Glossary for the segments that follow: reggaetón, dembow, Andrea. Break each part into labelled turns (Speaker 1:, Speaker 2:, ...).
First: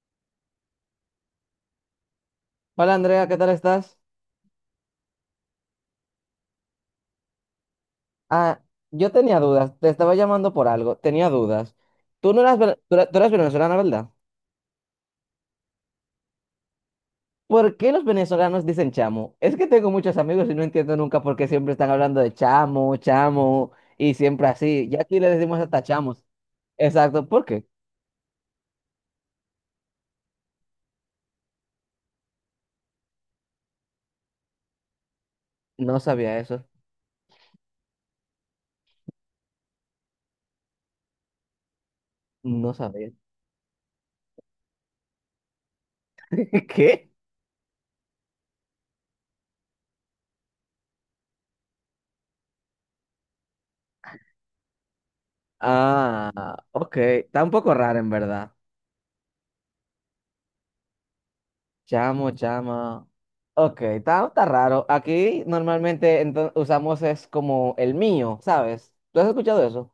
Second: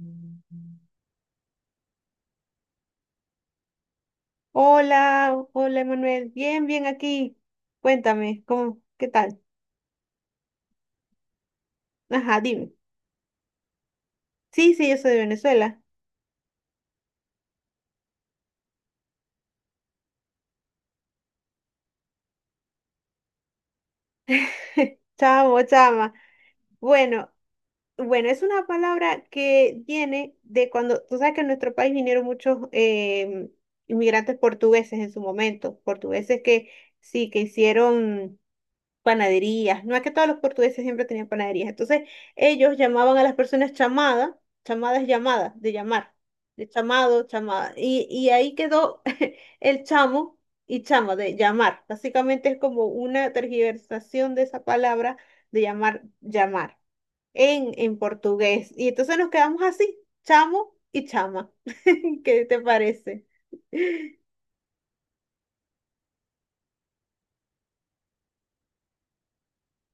Speaker 1: Mm.
Speaker 2: Hola Andrea, ¿qué tal estás?
Speaker 1: Hola, hola Emanuel, bien, bien aquí. Cuéntame,
Speaker 2: Ah,
Speaker 1: qué
Speaker 2: yo
Speaker 1: tal?
Speaker 2: tenía dudas, te estaba llamando por algo, tenía dudas. Tú
Speaker 1: Ajá,
Speaker 2: no eras,
Speaker 1: dime.
Speaker 2: tú eras venezolana, ¿verdad?
Speaker 1: Sí, sí, yo soy de Venezuela.
Speaker 2: ¿Por qué los venezolanos dicen chamo? Es que tengo muchos amigos y no entiendo nunca por qué siempre están hablando de chamo, chamo y siempre así. Ya aquí le decimos
Speaker 1: Chamo,
Speaker 2: hasta
Speaker 1: chama.
Speaker 2: chamos. Exacto,
Speaker 1: Bueno,
Speaker 2: ¿por qué?
Speaker 1: bueno, es una palabra que viene de cuando, tú sabes que en nuestro país vinieron muchos inmigrantes portugueses en su momento,
Speaker 2: No sabía
Speaker 1: portugueses
Speaker 2: eso,
Speaker 1: que sí, que hicieron panaderías. No es que todos los portugueses siempre tenían panaderías. Entonces,
Speaker 2: no
Speaker 1: ellos
Speaker 2: sabía.
Speaker 1: llamaban a las personas chamada, chamada es llamada, de llamar, de
Speaker 2: ¿Qué?
Speaker 1: chamado, chamada. Y ahí quedó el chamo y chama, de llamar. Básicamente es como una tergiversación de esa palabra de llamar,
Speaker 2: Ah,
Speaker 1: llamar,
Speaker 2: ok, está un
Speaker 1: en,
Speaker 2: poco
Speaker 1: en
Speaker 2: raro en verdad.
Speaker 1: portugués. Y entonces nos quedamos así, chamo y chama.
Speaker 2: Chamo,
Speaker 1: ¿Qué te
Speaker 2: chama.
Speaker 1: parece?
Speaker 2: Ok, está raro. Aquí normalmente usamos es como el mío, ¿sabes? ¿Tú has escuchado eso?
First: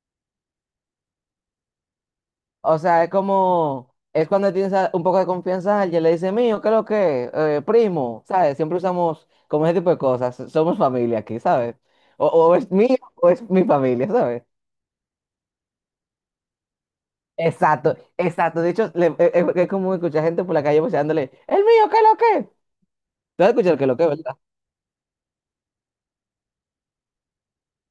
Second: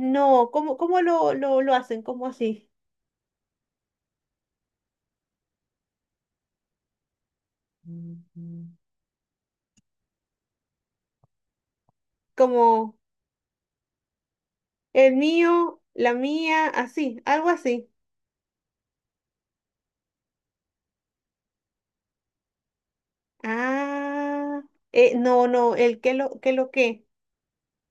Speaker 1: No, ¿cómo lo hacen? ¿Cómo así?
Speaker 2: O sea, es como, es cuando tienes un poco de confianza a alguien, le dice mío, ¿qué es lo que? Primo, ¿sabes? Siempre usamos como ese tipo de cosas. Somos familia aquí, ¿sabes? O es
Speaker 1: Como...
Speaker 2: mío o es mi familia, ¿sabes?
Speaker 1: El mío, la mía, así, algo así.
Speaker 2: Exacto, exacto. De hecho, es como escuchar gente por la calle voceándole, el mío, ¿qué es lo que? ¿Tú has escuchado el qué es lo que, verdad?
Speaker 1: Ah, no, no, el que lo, que lo que.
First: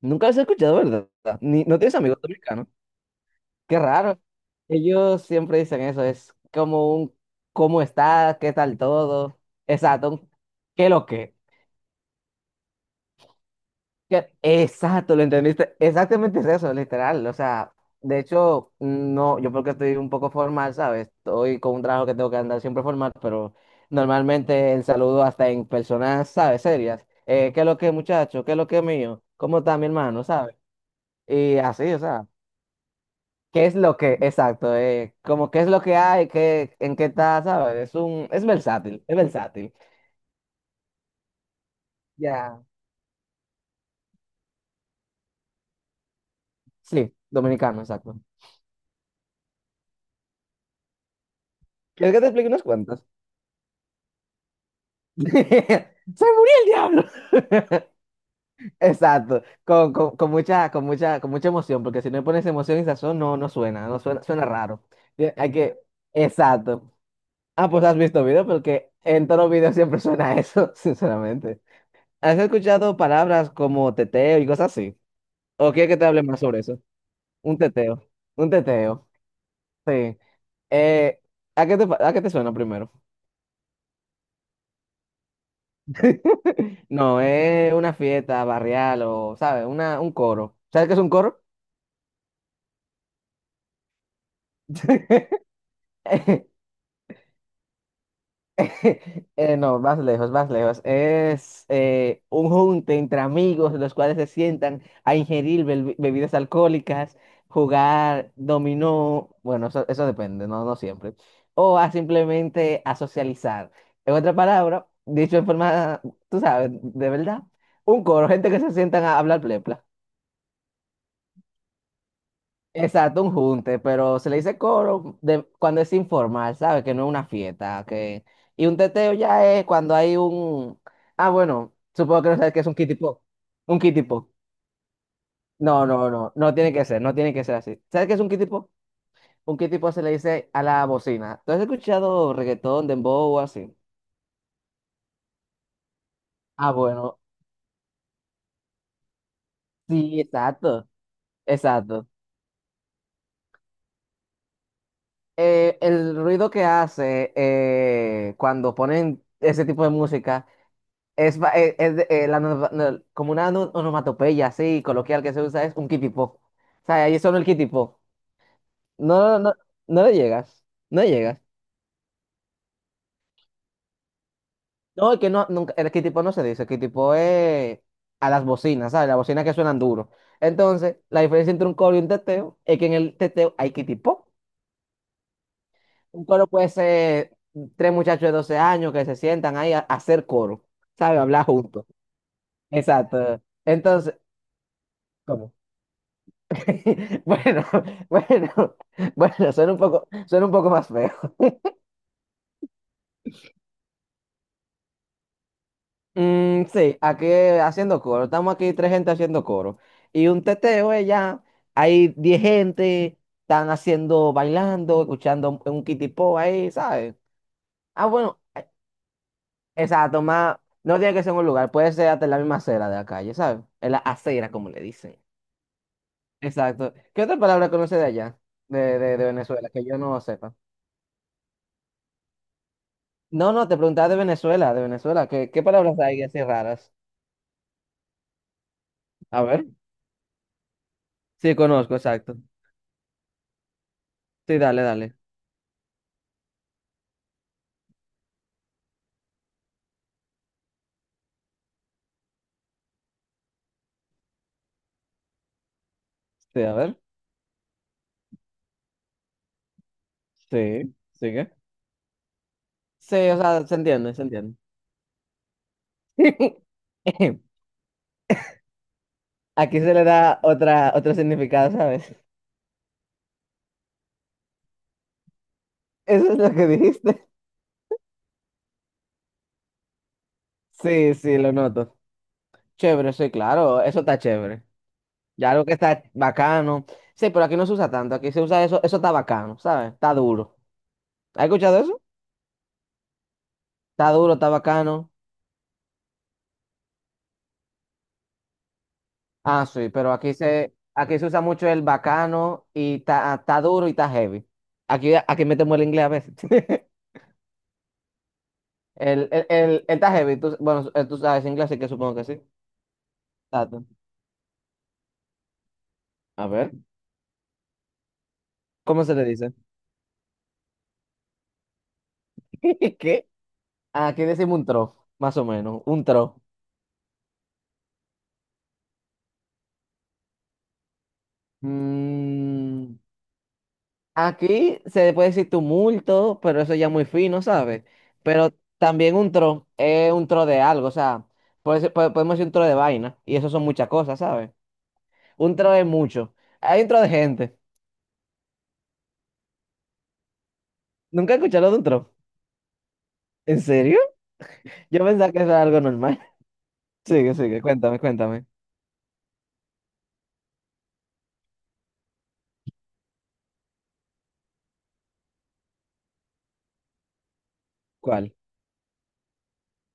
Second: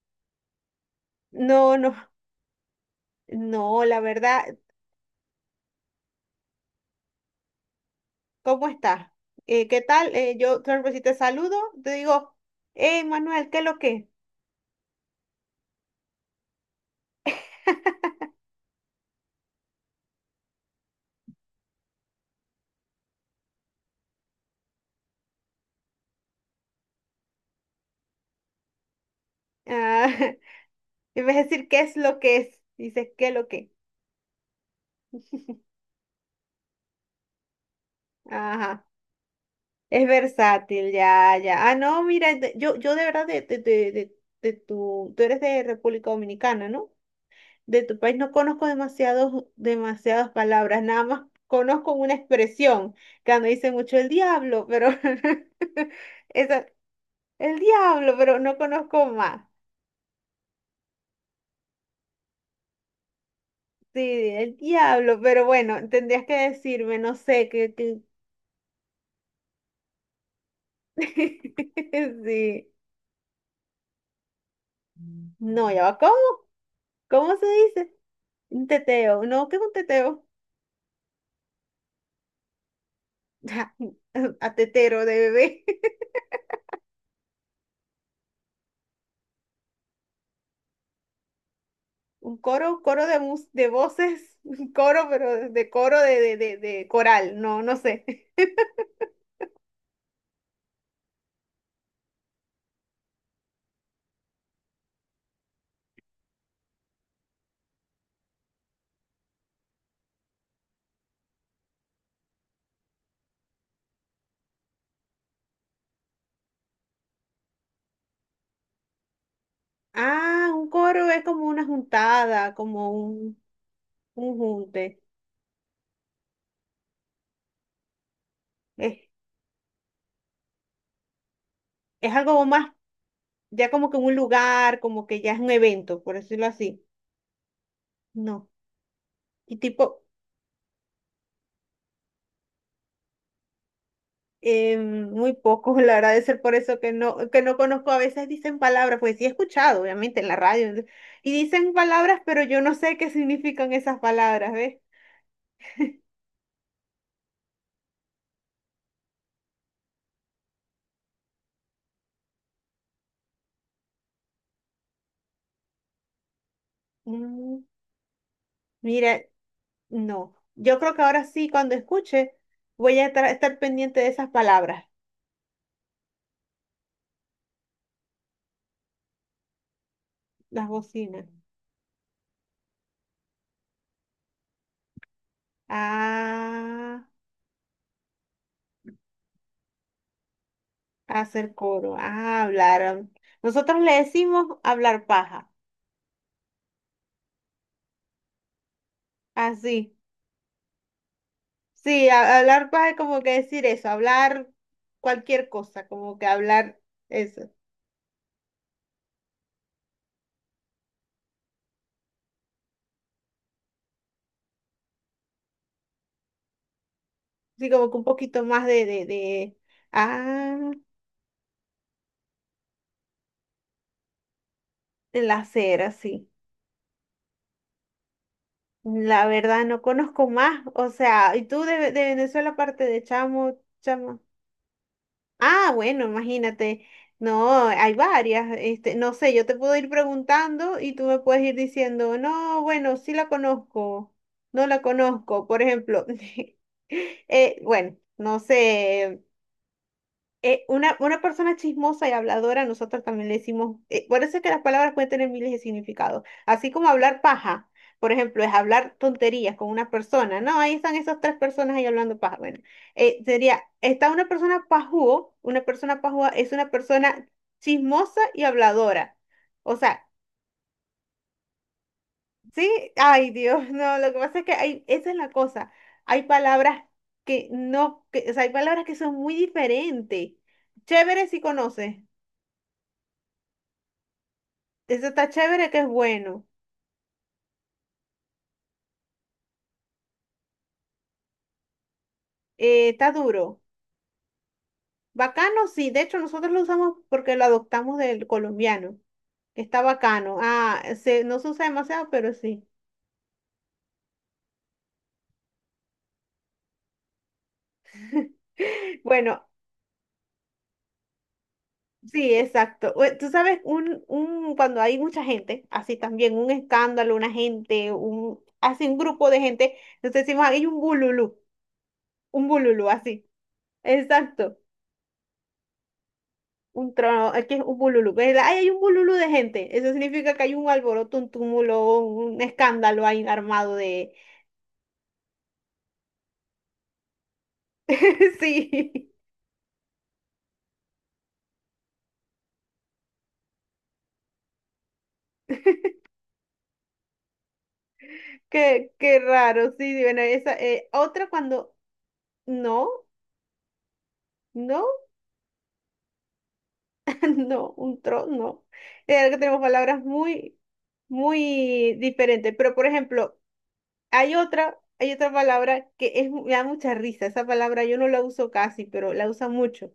Speaker 2: Nunca lo has escuchado, ¿verdad? Ni,
Speaker 1: No,
Speaker 2: ¿no
Speaker 1: no,
Speaker 2: tienes amigos dominicanos? Qué
Speaker 1: no, la
Speaker 2: raro.
Speaker 1: verdad,
Speaker 2: Ellos siempre dicen eso, es como un ¿cómo está? ¿Qué
Speaker 1: ¿cómo
Speaker 2: tal
Speaker 1: estás?
Speaker 2: todo?
Speaker 1: ¿Qué
Speaker 2: Exacto,
Speaker 1: tal?
Speaker 2: un,
Speaker 1: Yo, claro,
Speaker 2: ¿qué
Speaker 1: que si
Speaker 2: lo
Speaker 1: te
Speaker 2: que?
Speaker 1: saludo, te digo, hey, Manuel, ¿qué lo que?
Speaker 2: ¿Qué? Exacto, lo entendiste. Exactamente es eso, literal. O sea, de hecho, no, yo porque estoy un poco formal, ¿sabes? Estoy con un trabajo que tengo que andar siempre formal, pero normalmente el saludo hasta en personas, ¿sabes? Serias. ¿Qué lo que, muchacho? ¿Qué lo que, mío? ¿Cómo está mi
Speaker 1: Ah,
Speaker 2: hermano? ¿Sabes?
Speaker 1: en vez de
Speaker 2: Y
Speaker 1: decir qué
Speaker 2: así,
Speaker 1: es
Speaker 2: o
Speaker 1: lo
Speaker 2: sea.
Speaker 1: que es, dices qué lo
Speaker 2: ¿Qué
Speaker 1: que.
Speaker 2: es lo que, exacto, como qué es lo que hay, qué, en qué está, ¿sabes? Es un, es
Speaker 1: Ajá,
Speaker 2: versátil, es versátil.
Speaker 1: es versátil, ya, ya. Ah, no, mira,
Speaker 2: Ya.
Speaker 1: yo de verdad, tú eres de República Dominicana, ¿no?
Speaker 2: Sí,
Speaker 1: De
Speaker 2: dominicano,
Speaker 1: tu país
Speaker 2: exacto.
Speaker 1: no conozco demasiadas palabras, nada más conozco una
Speaker 2: ¿Quieres que te explique unas
Speaker 1: expresión
Speaker 2: cuantas?
Speaker 1: que me dice mucho el diablo, pero
Speaker 2: ¡Se murió el
Speaker 1: esa,
Speaker 2: diablo!
Speaker 1: el diablo, pero no conozco
Speaker 2: Exacto,
Speaker 1: más.
Speaker 2: con mucha, con mucha, con mucha emoción, porque si no le pones emoción y sazón, no, no suena,
Speaker 1: Sí,
Speaker 2: no suena, suena
Speaker 1: el
Speaker 2: raro.
Speaker 1: diablo, pero
Speaker 2: Hay
Speaker 1: bueno,
Speaker 2: que,
Speaker 1: tendrías que
Speaker 2: exacto.
Speaker 1: decirme, no sé,
Speaker 2: Ah,
Speaker 1: que,
Speaker 2: pues has
Speaker 1: que...
Speaker 2: visto video, porque en todos los videos siempre suena eso, sinceramente. ¿Has
Speaker 1: Sí.
Speaker 2: escuchado palabras como teteo y cosas así?
Speaker 1: No,
Speaker 2: ¿O
Speaker 1: ya
Speaker 2: quieres
Speaker 1: va,
Speaker 2: que te
Speaker 1: ¿cómo?
Speaker 2: hable más sobre eso?
Speaker 1: ¿Cómo se
Speaker 2: Un
Speaker 1: dice?
Speaker 2: teteo, un
Speaker 1: Un
Speaker 2: teteo,
Speaker 1: teteo, no, ¿qué es un
Speaker 2: sí.
Speaker 1: teteo?
Speaker 2: Eh, ¿A qué te, a qué te suena primero?
Speaker 1: A tetero de bebé.
Speaker 2: No, es una fiesta barrial o, ¿sabes? Una, un coro. ¿Sabes qué es un coro?
Speaker 1: Un coro, de voces, un coro, pero de coro de, de, de, de coral, no, no sé.
Speaker 2: No, más lejos, más lejos. Es un junte entre amigos, los cuales se sientan a ingerir bebidas alcohólicas, jugar dominó, bueno, eso depende, no, no siempre, o a simplemente a socializar. En otra palabra, dicho en forma, tú sabes, de verdad, un coro, gente que se sientan a hablar plepla.
Speaker 1: Ah, un coro es como una juntada, como
Speaker 2: Exacto, un
Speaker 1: un,
Speaker 2: junte, pero se
Speaker 1: un
Speaker 2: le dice
Speaker 1: junte.
Speaker 2: coro cuando es informal, ¿sabes? Que no es una fiesta, que... Y un
Speaker 1: Es,
Speaker 2: teteo ya es cuando hay un... Ah, bueno,
Speaker 1: es
Speaker 2: supongo que no
Speaker 1: algo
Speaker 2: sabes qué es
Speaker 1: más,
Speaker 2: un kitty pop.
Speaker 1: ya
Speaker 2: Un
Speaker 1: como que
Speaker 2: kitty
Speaker 1: un
Speaker 2: pop.
Speaker 1: lugar, como que ya es un
Speaker 2: No,
Speaker 1: evento,
Speaker 2: no,
Speaker 1: por
Speaker 2: no,
Speaker 1: decirlo
Speaker 2: no tiene que
Speaker 1: así.
Speaker 2: ser, no tiene que ser así. ¿Sabes qué es un kitty
Speaker 1: No.
Speaker 2: pop?
Speaker 1: Y
Speaker 2: Un kitty pop se
Speaker 1: tipo,
Speaker 2: le dice a la bocina. ¿Tú has escuchado reggaetón, dembow o así?
Speaker 1: muy poco, la verdad, de ser por
Speaker 2: Ah,
Speaker 1: eso
Speaker 2: bueno,
Speaker 1: que no conozco. A veces dicen palabras, pues sí he escuchado, obviamente,
Speaker 2: sí,
Speaker 1: en la radio.
Speaker 2: exacto,
Speaker 1: Y dicen
Speaker 2: exacto.
Speaker 1: palabras, pero yo no sé qué significan esas palabras, ¿ves?
Speaker 2: El ruido que hace cuando ponen ese tipo de música es, es la como una onomatopeya así coloquial que se usa, es un kitipo. O sea, ahí solo el
Speaker 1: Mm,
Speaker 2: kitipo.
Speaker 1: Mira,
Speaker 2: No, no, no le
Speaker 1: no,
Speaker 2: llegas.
Speaker 1: yo creo que
Speaker 2: No le
Speaker 1: ahora
Speaker 2: llegas.
Speaker 1: sí, cuando escuche, voy a estar pendiente de esas palabras,
Speaker 2: No, es que no, nunca, el kitipo no se dice. El kitipo es a las bocinas, ¿sabes? Las bocinas que suenan duro.
Speaker 1: las
Speaker 2: Entonces, la
Speaker 1: bocinas.
Speaker 2: diferencia entre un coro y un teteo es que en el teteo hay kitipo. Un coro puede
Speaker 1: Ah,
Speaker 2: ser tres muchachos de 12 años que se sientan ahí a hacer coro, ¿sabes? Hablar
Speaker 1: hacer
Speaker 2: juntos.
Speaker 1: coro, ah, hablar.
Speaker 2: Exacto.
Speaker 1: Nosotros le
Speaker 2: Entonces,
Speaker 1: decimos hablar paja,
Speaker 2: ¿cómo? Bueno, bueno, bueno,
Speaker 1: así.
Speaker 2: suena un poco más feo.
Speaker 1: Sí, hablar paja es como que decir eso, hablar cualquier cosa, como que
Speaker 2: Mm,
Speaker 1: hablar
Speaker 2: sí, aquí
Speaker 1: eso.
Speaker 2: haciendo coro. Estamos aquí tres gente haciendo coro. Y un teteo es ya, hay diez gente, están haciendo, bailando, escuchando un kitipo ahí, ¿sabes?
Speaker 1: Sí, como que un
Speaker 2: Ah, bueno,
Speaker 1: poquito más de,
Speaker 2: exacto, más,
Speaker 1: ah,
Speaker 2: no tiene que ser en un lugar, puede ser hasta en la misma acera de la calle, ¿sabes? En la acera, como le dicen.
Speaker 1: el hacer, sí.
Speaker 2: Exacto. ¿Qué otra palabra conoce de allá,
Speaker 1: La
Speaker 2: de
Speaker 1: verdad,
Speaker 2: Venezuela,
Speaker 1: no
Speaker 2: que yo no
Speaker 1: conozco
Speaker 2: sepa?
Speaker 1: más. O sea, y tú de Venezuela, aparte de
Speaker 2: No,
Speaker 1: chamo,
Speaker 2: no, te preguntaba de
Speaker 1: chama?
Speaker 2: Venezuela, de Venezuela. ¿Qué
Speaker 1: Ah,
Speaker 2: palabras
Speaker 1: bueno,
Speaker 2: hay así
Speaker 1: imagínate.
Speaker 2: raras?
Speaker 1: No, hay varias. Este, no sé,
Speaker 2: A
Speaker 1: yo te
Speaker 2: ver.
Speaker 1: puedo ir preguntando y tú me puedes ir
Speaker 2: Sí, conozco,
Speaker 1: diciendo,
Speaker 2: exacto.
Speaker 1: no, bueno, sí la conozco,
Speaker 2: Sí,
Speaker 1: no la
Speaker 2: dale, dale.
Speaker 1: conozco. Por ejemplo, bueno, no sé una persona chismosa y habladora, nosotros también le decimos, por eso es que las palabras pueden tener miles de significados,
Speaker 2: Sí,
Speaker 1: así
Speaker 2: a
Speaker 1: como
Speaker 2: ver.
Speaker 1: hablar paja, por ejemplo, es hablar tonterías con una persona, no, ahí
Speaker 2: Sí,
Speaker 1: están esas tres
Speaker 2: sigue.
Speaker 1: personas ahí hablando paja, bueno,
Speaker 2: Sí, o
Speaker 1: sería,
Speaker 2: sea, se
Speaker 1: está
Speaker 2: entiende, se
Speaker 1: una
Speaker 2: entiende.
Speaker 1: persona pajúo, una persona pajúa es una persona chismosa y habladora, o
Speaker 2: Aquí se le
Speaker 1: sea,
Speaker 2: da otra, otro significado, ¿sabes?
Speaker 1: sí, ay Dios, no, lo que pasa es que hay, esa es la cosa, hay
Speaker 2: Eso es lo que
Speaker 1: palabras
Speaker 2: dijiste.
Speaker 1: que no, que, o sea, hay palabras que son muy diferentes,
Speaker 2: Sí,
Speaker 1: chévere
Speaker 2: sí,
Speaker 1: si
Speaker 2: lo noto.
Speaker 1: conoces.
Speaker 2: Chévere, sí, claro, eso está chévere.
Speaker 1: Ese está
Speaker 2: Ya algo
Speaker 1: chévere
Speaker 2: que
Speaker 1: que es
Speaker 2: está
Speaker 1: bueno.
Speaker 2: bacano. Sí, pero aquí no se usa tanto, aquí se usa eso, eso está bacano, ¿sabes? Está duro. ¿Has escuchado eso?
Speaker 1: Está duro.
Speaker 2: Está duro, está bacano.
Speaker 1: Bacano, sí. De hecho, nosotros lo usamos porque lo adoptamos del colombiano.
Speaker 2: Ah,
Speaker 1: Está
Speaker 2: sí, pero
Speaker 1: bacano. Ah,
Speaker 2: aquí se
Speaker 1: no
Speaker 2: usa
Speaker 1: se usa
Speaker 2: mucho el
Speaker 1: demasiado, pero sí.
Speaker 2: bacano y está duro y está heavy. Aquí, aquí metemos el inglés a veces.
Speaker 1: Bueno,
Speaker 2: El ta heavy, bueno, tú sabes inglés, así que supongo que
Speaker 1: sí,
Speaker 2: sí.
Speaker 1: exacto. Tú sabes,
Speaker 2: Tato.
Speaker 1: cuando hay mucha gente, así también,
Speaker 2: A
Speaker 1: un
Speaker 2: ver,
Speaker 1: escándalo, una gente, un, así un
Speaker 2: ¿cómo se le
Speaker 1: grupo de
Speaker 2: dice?
Speaker 1: gente, entonces decimos, hay un bululú, así.
Speaker 2: ¿Qué? Aquí
Speaker 1: Exacto.
Speaker 2: decimos un trof, más o menos, un trof.
Speaker 1: Un trono, aquí es un bululú. Pues, ay, hay un bululú de gente. Eso significa que hay un alboroto, un túmulo, un
Speaker 2: Mm,
Speaker 1: escándalo ahí armado de.
Speaker 2: aquí se puede decir tumulto, pero eso ya muy fino, ¿sabes? Pero
Speaker 1: Sí,
Speaker 2: también un tro es un tro de algo, o sea, podemos decir un tro de vaina, y eso son muchas cosas, ¿sabes? Un tro es mucho. Hay un tro de gente.
Speaker 1: qué raro. Sí, bueno, esa, otra
Speaker 2: Nunca he escuchado
Speaker 1: cuando...
Speaker 2: de un tro.
Speaker 1: No,
Speaker 2: ¿En serio?
Speaker 1: no,
Speaker 2: Yo pensaba que eso era algo normal. Sigue, sigue,
Speaker 1: no,
Speaker 2: cuéntame,
Speaker 1: un trono,
Speaker 2: cuéntame.
Speaker 1: no. Que tenemos palabras muy, muy diferentes. Pero, por ejemplo, hay otra palabra que es, me da mucha risa. Esa palabra yo no la
Speaker 2: ¿Cuál?
Speaker 1: uso casi, pero la usa mucho.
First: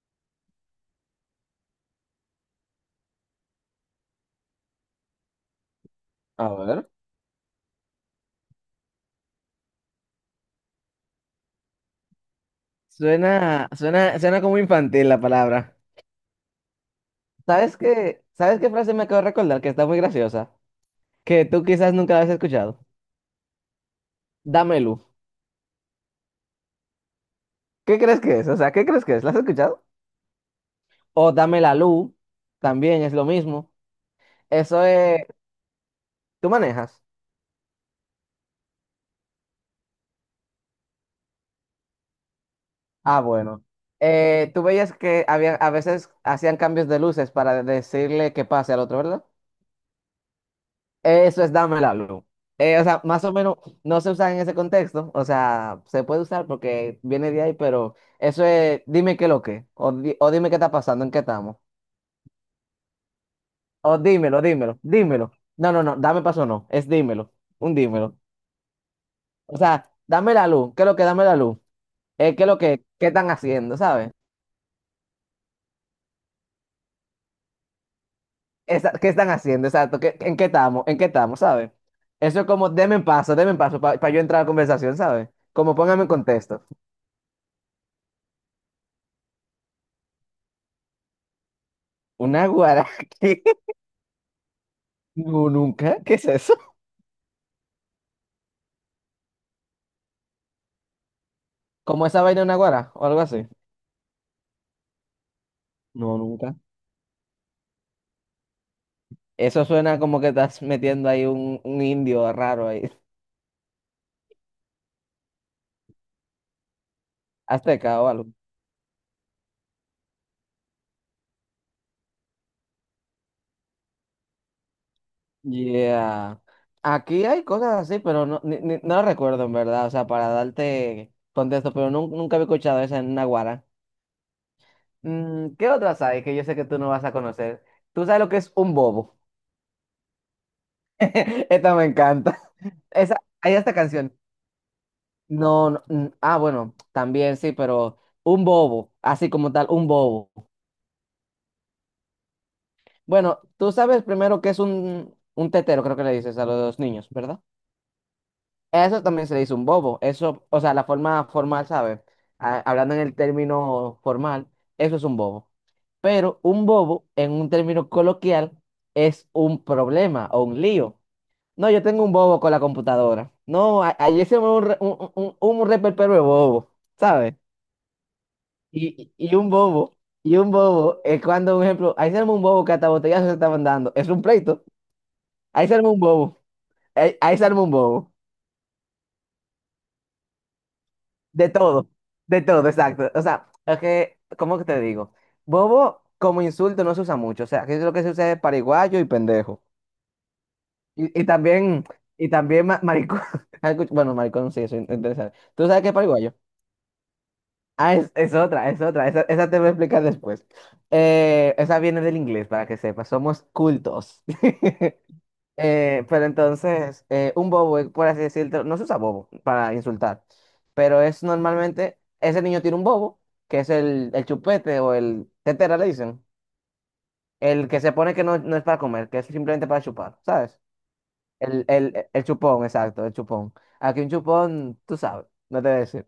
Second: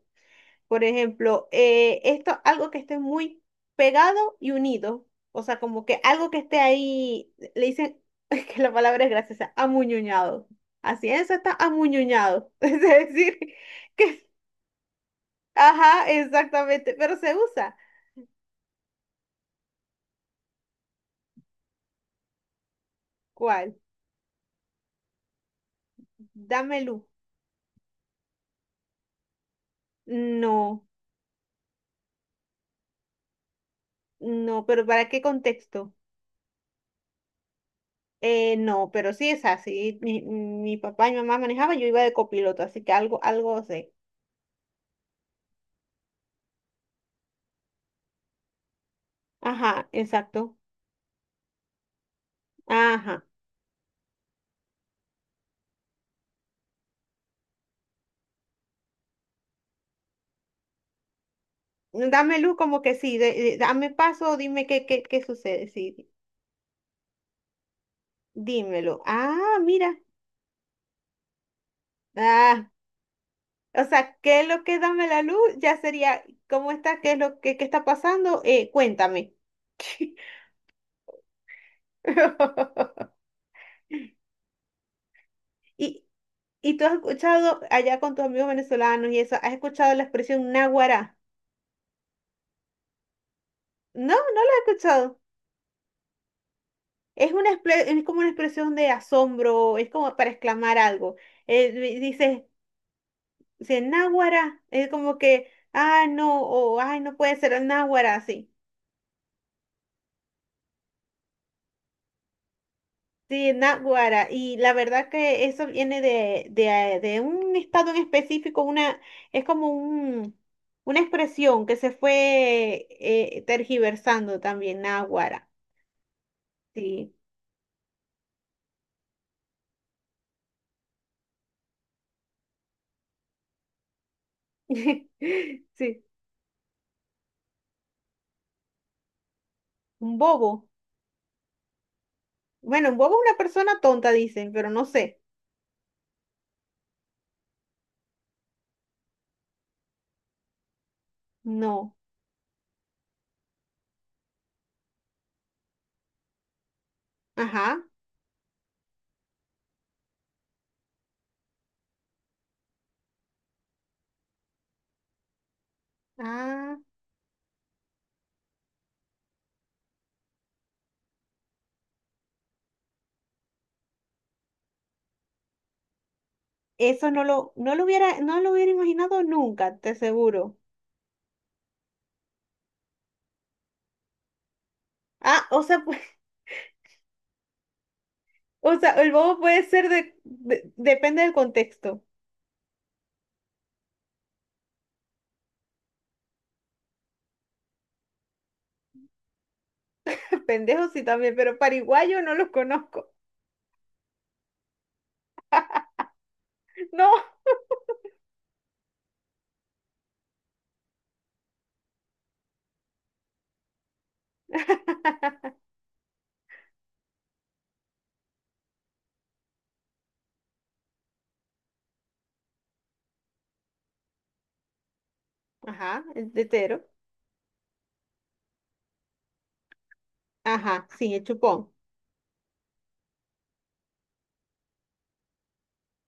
Speaker 1: Por ejemplo, esto, algo que esté muy pegado y unido. O sea, como que algo que
Speaker 2: A
Speaker 1: esté
Speaker 2: ver.
Speaker 1: ahí, le dicen que la palabra es graciosa, amuñuñado. Así es, está amuñuñado. Es decir,
Speaker 2: Suena, suena,
Speaker 1: que,
Speaker 2: suena como infantil la palabra.
Speaker 1: ajá, exactamente, pero se usa.
Speaker 2: ¿Sabes qué? ¿Sabes qué frase me acabo de recordar que está muy graciosa? Que tú quizás nunca la has escuchado.
Speaker 1: ¿Cuál?
Speaker 2: Dame luz.
Speaker 1: Dame luz.
Speaker 2: ¿Qué crees que es? O sea, ¿qué crees que es? ¿La has escuchado?
Speaker 1: No,
Speaker 2: O dame la luz. También es lo mismo.
Speaker 1: no, pero
Speaker 2: Eso
Speaker 1: ¿para qué
Speaker 2: es.
Speaker 1: contexto?
Speaker 2: ¿Tú manejas?
Speaker 1: No, pero sí es así. Mi papá y mi mamá manejaban, yo iba de copiloto, así que
Speaker 2: Ah,
Speaker 1: algo, algo
Speaker 2: bueno.
Speaker 1: sé.
Speaker 2: Tú veías que había, a veces hacían cambios de luces para decirle que pase al otro, ¿verdad?
Speaker 1: Ajá, exacto.
Speaker 2: Eso es dame la luz. O sea,
Speaker 1: Ajá.
Speaker 2: más o menos no se usa en ese contexto. O sea, se puede usar porque viene de ahí, pero eso es dime qué lo que. O, o dime qué está pasando, en qué estamos.
Speaker 1: Dame luz como que sí, dame
Speaker 2: O
Speaker 1: paso,
Speaker 2: dímelo,
Speaker 1: dime
Speaker 2: dímelo,
Speaker 1: qué
Speaker 2: dímelo.
Speaker 1: sucede,
Speaker 2: No, no, no,
Speaker 1: sí,
Speaker 2: dame paso, no. Es dímelo, un dímelo.
Speaker 1: dímelo.
Speaker 2: O
Speaker 1: Ah, mira,
Speaker 2: sea, dame la luz. ¿Qué es lo que? Dame la luz. ¿Qué es lo
Speaker 1: ah,
Speaker 2: que? ¿Qué están haciendo?
Speaker 1: o
Speaker 2: ¿Sabes?
Speaker 1: sea, ¿qué es lo que dame la luz? Ya sería, ¿cómo está? ¿Qué es lo que qué está pasando? Eh,
Speaker 2: ¿Qué están
Speaker 1: cuéntame.
Speaker 2: haciendo? Exacto, ¿en qué estamos? ¿En qué estamos? ¿Sabes? Eso es como, denme en paso para yo entrar a la conversación, ¿sabes? Como póngame
Speaker 1: Y,
Speaker 2: en contexto.
Speaker 1: y tú has escuchado allá con tus amigos venezolanos y eso, ¿has escuchado la expresión náguara?
Speaker 2: ¿Una guara? ¿Qué?
Speaker 1: No, no la he escuchado.
Speaker 2: No, nunca. ¿Qué es eso?
Speaker 1: Es una es como una expresión de asombro, es como para exclamar algo. Eh, di-
Speaker 2: ¿Como esa vaina
Speaker 1: dices,
Speaker 2: de una guara o algo así?
Speaker 1: si es náguara, es como que, ah,
Speaker 2: No,
Speaker 1: no,
Speaker 2: nunca.
Speaker 1: o ay, no puede ser náguara, sí.
Speaker 2: Eso suena como que estás metiendo ahí un indio raro ahí,
Speaker 1: Sí, náguara. Y la verdad que eso viene de un estado en
Speaker 2: azteca o algo.
Speaker 1: específico, es como una expresión que se fue tergiversando también, náguara.
Speaker 2: Yeah.
Speaker 1: Sí.
Speaker 2: Aquí hay cosas así, pero no, no recuerdo en verdad, o sea, para darte contexto, pero nunca había escuchado esa en una guara. Mm, ¿qué
Speaker 1: Sí.
Speaker 2: otras hay que yo sé que tú no vas a conocer? ¿Tú sabes lo que es un bobo?
Speaker 1: Un bobo.
Speaker 2: Esta me encanta.
Speaker 1: Bueno, un bobo
Speaker 2: Esa,
Speaker 1: es una
Speaker 2: hay esta
Speaker 1: persona tonta,
Speaker 2: canción.
Speaker 1: dicen, pero no sé.
Speaker 2: No, no, mm, ah, bueno, también sí, pero un bobo, así como tal, un bobo.
Speaker 1: No.
Speaker 2: Bueno, tú sabes primero que es un tetero, creo que le dices a los niños, ¿verdad?
Speaker 1: Ajá.
Speaker 2: Eso también se le dice un bobo. Eso, o sea, la forma formal, ¿sabes? Ah, hablando en el término formal, eso es un bobo. Pero un
Speaker 1: Ah,
Speaker 2: bobo, en un término coloquial, es un problema o un lío. No, yo tengo un bobo con la computadora. No, ayer se me un, un reperpero de bobo,
Speaker 1: eso no
Speaker 2: ¿sabes?
Speaker 1: lo, no lo hubiera, no lo hubiera
Speaker 2: Y,
Speaker 1: imaginado
Speaker 2: y y un
Speaker 1: nunca, te
Speaker 2: bobo, y un
Speaker 1: aseguro.
Speaker 2: bobo, es cuando, por ejemplo, ahí se arma un bobo que hasta botellazos se estaban dando. Es un pleito.
Speaker 1: Ah, o
Speaker 2: Ahí se
Speaker 1: sea,
Speaker 2: arma un
Speaker 1: pues,
Speaker 2: bobo. Ahí se arma un bobo.
Speaker 1: o sea, el bobo puede ser, depende del
Speaker 2: De todo.
Speaker 1: contexto.
Speaker 2: De todo, exacto. O sea, es que, ¿cómo que te digo? Bobo como insulto no se usa mucho. O sea, que es lo que se usa es pariguayo y pendejo.
Speaker 1: Pendejo sí
Speaker 2: Y, y
Speaker 1: también, pero
Speaker 2: también,
Speaker 1: pariguayo
Speaker 2: y
Speaker 1: no los
Speaker 2: también
Speaker 1: conozco.
Speaker 2: maricón. Bueno, maricón sí, eso es interesante. ¿Tú sabes qué es pariguayo?
Speaker 1: No.
Speaker 2: Ah, es otra, es otra. Esa te voy a explicar después. Esa viene del inglés, para que sepas. Somos cultos. Pero entonces, un bobo, por así decirlo, no se usa bobo para insultar, pero es normalmente, ese niño tiene un bobo, que es el chupete o el tetera, le
Speaker 1: Ajá,
Speaker 2: dicen.
Speaker 1: el tetero.
Speaker 2: El que se pone que no, no es para comer, que es simplemente para chupar, ¿sabes?
Speaker 1: Ajá, sí, el chupón.
Speaker 2: El chupón, exacto, el chupón. Aquí un chupón, tú sabes, no te voy a decir.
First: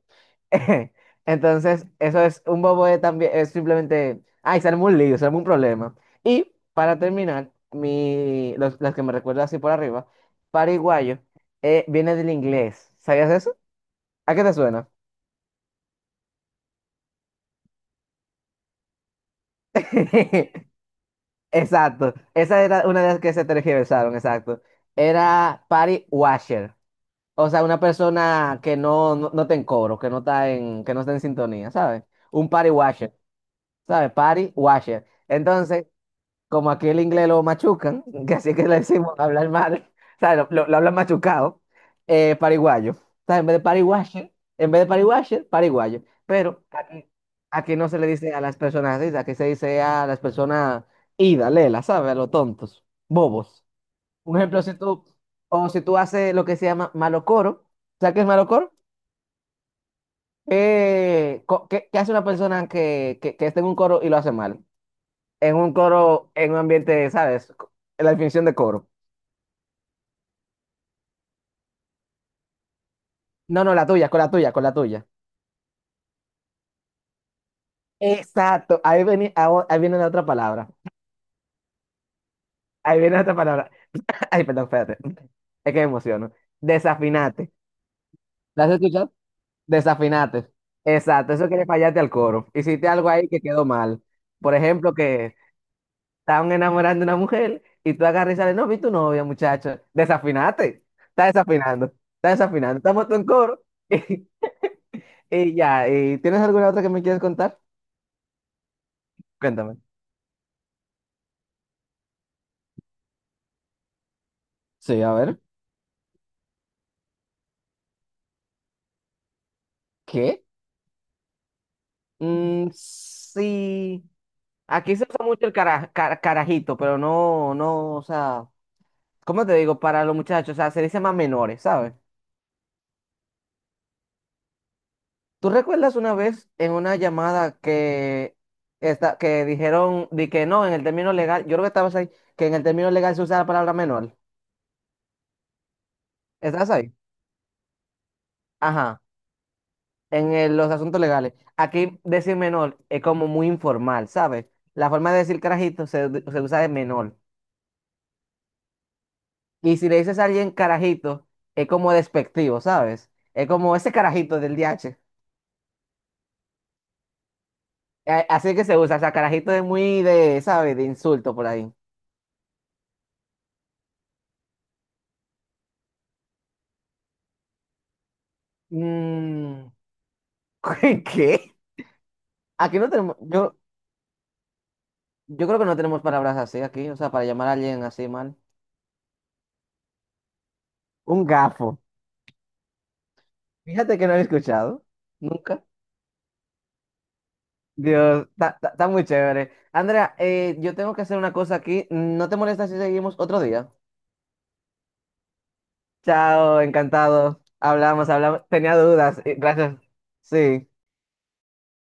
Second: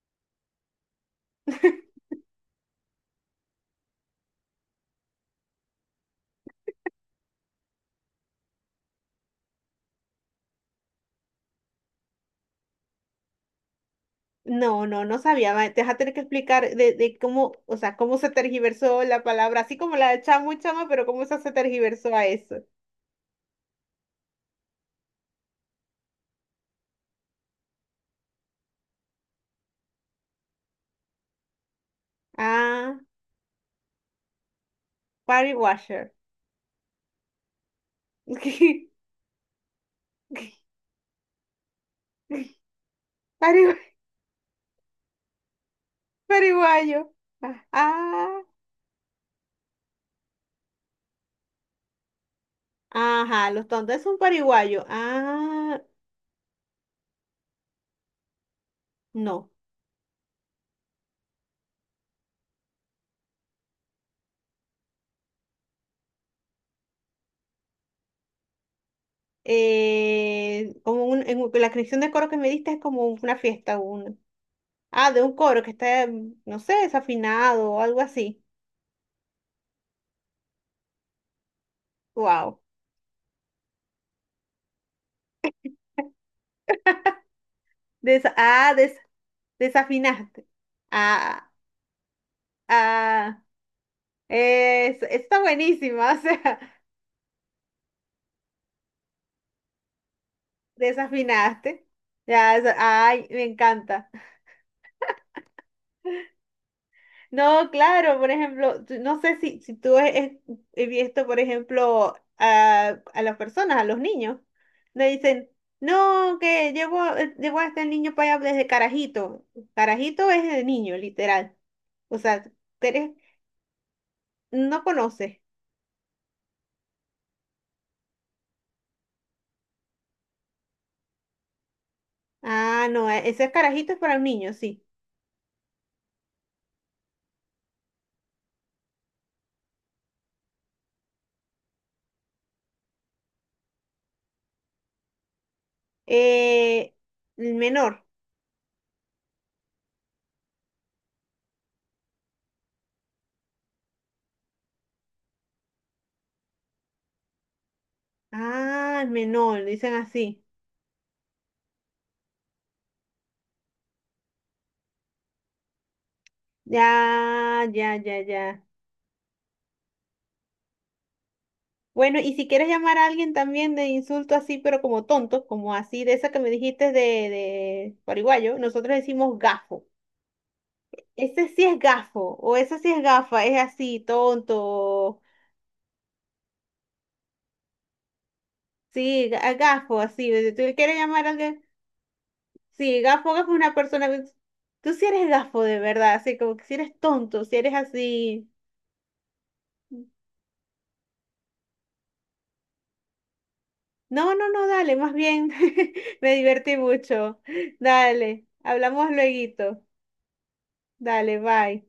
Speaker 2: Entonces, eso es un bobo de también, es simplemente, ay, se armó un lío, se armó un problema. Y para terminar, mi, los, las que me recuerdo así por arriba, pariguayo, viene del inglés. ¿Sabías eso? ¿A qué te
Speaker 1: No,
Speaker 2: suena?
Speaker 1: no, no sabía. Te vas a tener que explicar de cómo, o sea, cómo se tergiversó la palabra, así como la de chamo y chama, pero cómo esa se tergiversó
Speaker 2: Exacto,
Speaker 1: a eso.
Speaker 2: esa era una de las que se tergiversaron, exacto. Era party washer. O sea, una persona que no, no, no está en coro, que no está en, que no está en sintonía, ¿sabes? Un party
Speaker 1: Ah,
Speaker 2: washer, ¿sabes? Party washer. Entonces,
Speaker 1: pariguayer.
Speaker 2: como aquí el inglés lo machucan, que así que le decimos hablar mal, ¿sabes? Lo hablan machucado, pariguayo. ¿Sabes? En vez de
Speaker 1: Parigu-
Speaker 2: party washer, en vez de party washer, pariguayo. Pero
Speaker 1: Pariguayo.
Speaker 2: aquí,
Speaker 1: Ah,
Speaker 2: aquí no se le dice a
Speaker 1: ah,
Speaker 2: las personas así, aquí se dice a las personas ida, lela, ¿sabes? A los tontos,
Speaker 1: ajá,
Speaker 2: bobos.
Speaker 1: los tontos es un
Speaker 2: Un ejemplo, si
Speaker 1: pariguayo.
Speaker 2: tú, o
Speaker 1: Ah,
Speaker 2: si tú haces lo que se llama malocoro, ¿sabes qué es malocoro?
Speaker 1: no.
Speaker 2: ¿Qué hace una persona que está en un coro y lo hace mal? En un coro, en un ambiente, ¿sabes? La definición de coro.
Speaker 1: Como un, en un- la canción de coro que me diste es como una
Speaker 2: No, no,
Speaker 1: fiesta,
Speaker 2: la tuya, con
Speaker 1: un,
Speaker 2: la tuya, con la tuya.
Speaker 1: ah, de un coro que está, no sé, desafinado o algo así.
Speaker 2: Exacto, ahí viene, ahí viene la otra palabra.
Speaker 1: Wow.
Speaker 2: Ahí viene la otra palabra. Ay, perdón, espérate. Es que me emociono. Desafinate.
Speaker 1: Desa-
Speaker 2: ¿La has
Speaker 1: ah, des-
Speaker 2: escuchado?
Speaker 1: desafinaste.
Speaker 2: Desafinate. Exacto, eso
Speaker 1: Ah,
Speaker 2: quiere fallarte al coro. Hiciste algo ahí que
Speaker 1: ah,
Speaker 2: quedó mal. Por ejemplo,
Speaker 1: es,
Speaker 2: que
Speaker 1: está buenísima, o
Speaker 2: estaban
Speaker 1: sea,
Speaker 2: enamorando a una mujer y tú agarras y sales, no, vi tu novia, muchacho, desafinate,
Speaker 1: desafinaste.
Speaker 2: está
Speaker 1: Ya,
Speaker 2: desafinando, estamos en
Speaker 1: ay, me
Speaker 2: coro.
Speaker 1: encanta.
Speaker 2: Y, ya, y ¿tienes alguna otra que me quieras contar?
Speaker 1: No, claro, por ejemplo, no sé si
Speaker 2: Cuéntame.
Speaker 1: tú he visto, por ejemplo, a las personas, a los niños,
Speaker 2: Sí,
Speaker 1: le
Speaker 2: a ver.
Speaker 1: dicen, no, que llevo a este niño para allá desde carajito. Carajito
Speaker 2: ¿Qué?
Speaker 1: es el niño, literal. O sea,
Speaker 2: Mm,
Speaker 1: eres,
Speaker 2: sí,
Speaker 1: no
Speaker 2: aquí se usa
Speaker 1: conoces.
Speaker 2: mucho el carajito, pero no, no, o sea, ¿cómo te digo? Para los muchachos, o sea, se dice más menores, ¿sabes?
Speaker 1: Ah, no, ese carajito es para un niño, sí.
Speaker 2: ¿Tú recuerdas una vez en una llamada que, esta, que dijeron di que no, en el término legal, yo creo que estabas ahí, que en el término legal se usa la palabra menor? ¿Estás
Speaker 1: Eh,
Speaker 2: ahí?
Speaker 1: el menor.
Speaker 2: Ajá, en los asuntos legales. Aquí decir menor es como muy informal, ¿sabes? La forma de decir carajito se usa de menor.
Speaker 1: Ah, el menor,
Speaker 2: Y si
Speaker 1: dicen
Speaker 2: le dices a
Speaker 1: así.
Speaker 2: alguien carajito, es como despectivo, ¿sabes? Es como ese carajito del DH.
Speaker 1: Ya, ya, ya,
Speaker 2: Así
Speaker 1: ya.
Speaker 2: que se usa, o sea, carajito es muy de, ¿sabes? De insulto por ahí.
Speaker 1: Bueno, y si quieres llamar a alguien también de insulto así, pero como tonto, como así de esa que me dijiste de paraguayo, nosotros decimos
Speaker 2: Mm,
Speaker 1: gafo. Ese
Speaker 2: ¿Qué?
Speaker 1: sí es gafo, o esa
Speaker 2: Aquí no
Speaker 1: sí es
Speaker 2: tenemos,
Speaker 1: gafa,
Speaker 2: yo,
Speaker 1: es así, tonto.
Speaker 2: yo creo que no tenemos palabras así aquí, o sea, para llamar a alguien así mal.
Speaker 1: Sí, gafo, así. Si tú quieres
Speaker 2: Un
Speaker 1: llamar a alguien,
Speaker 2: gafo.
Speaker 1: sí, gafo, gafo es una
Speaker 2: Fíjate que
Speaker 1: persona.
Speaker 2: no lo he escuchado.
Speaker 1: Tú sí eres gafo
Speaker 2: Nunca.
Speaker 1: de verdad, así como que si eres tonto, si eres
Speaker 2: Dios,
Speaker 1: así.
Speaker 2: está muy chévere. Andrea, yo tengo que hacer una cosa aquí. ¿No te molesta si seguimos otro día?
Speaker 1: No, no, no, dale, más bien. Me
Speaker 2: Chao,
Speaker 1: divertí mucho.
Speaker 2: encantado. Hablamos,
Speaker 1: Dale,
Speaker 2: hablamos. Tenía
Speaker 1: hablamos
Speaker 2: dudas. Gracias.
Speaker 1: lueguito.
Speaker 2: Sí.
Speaker 1: Dale, bye.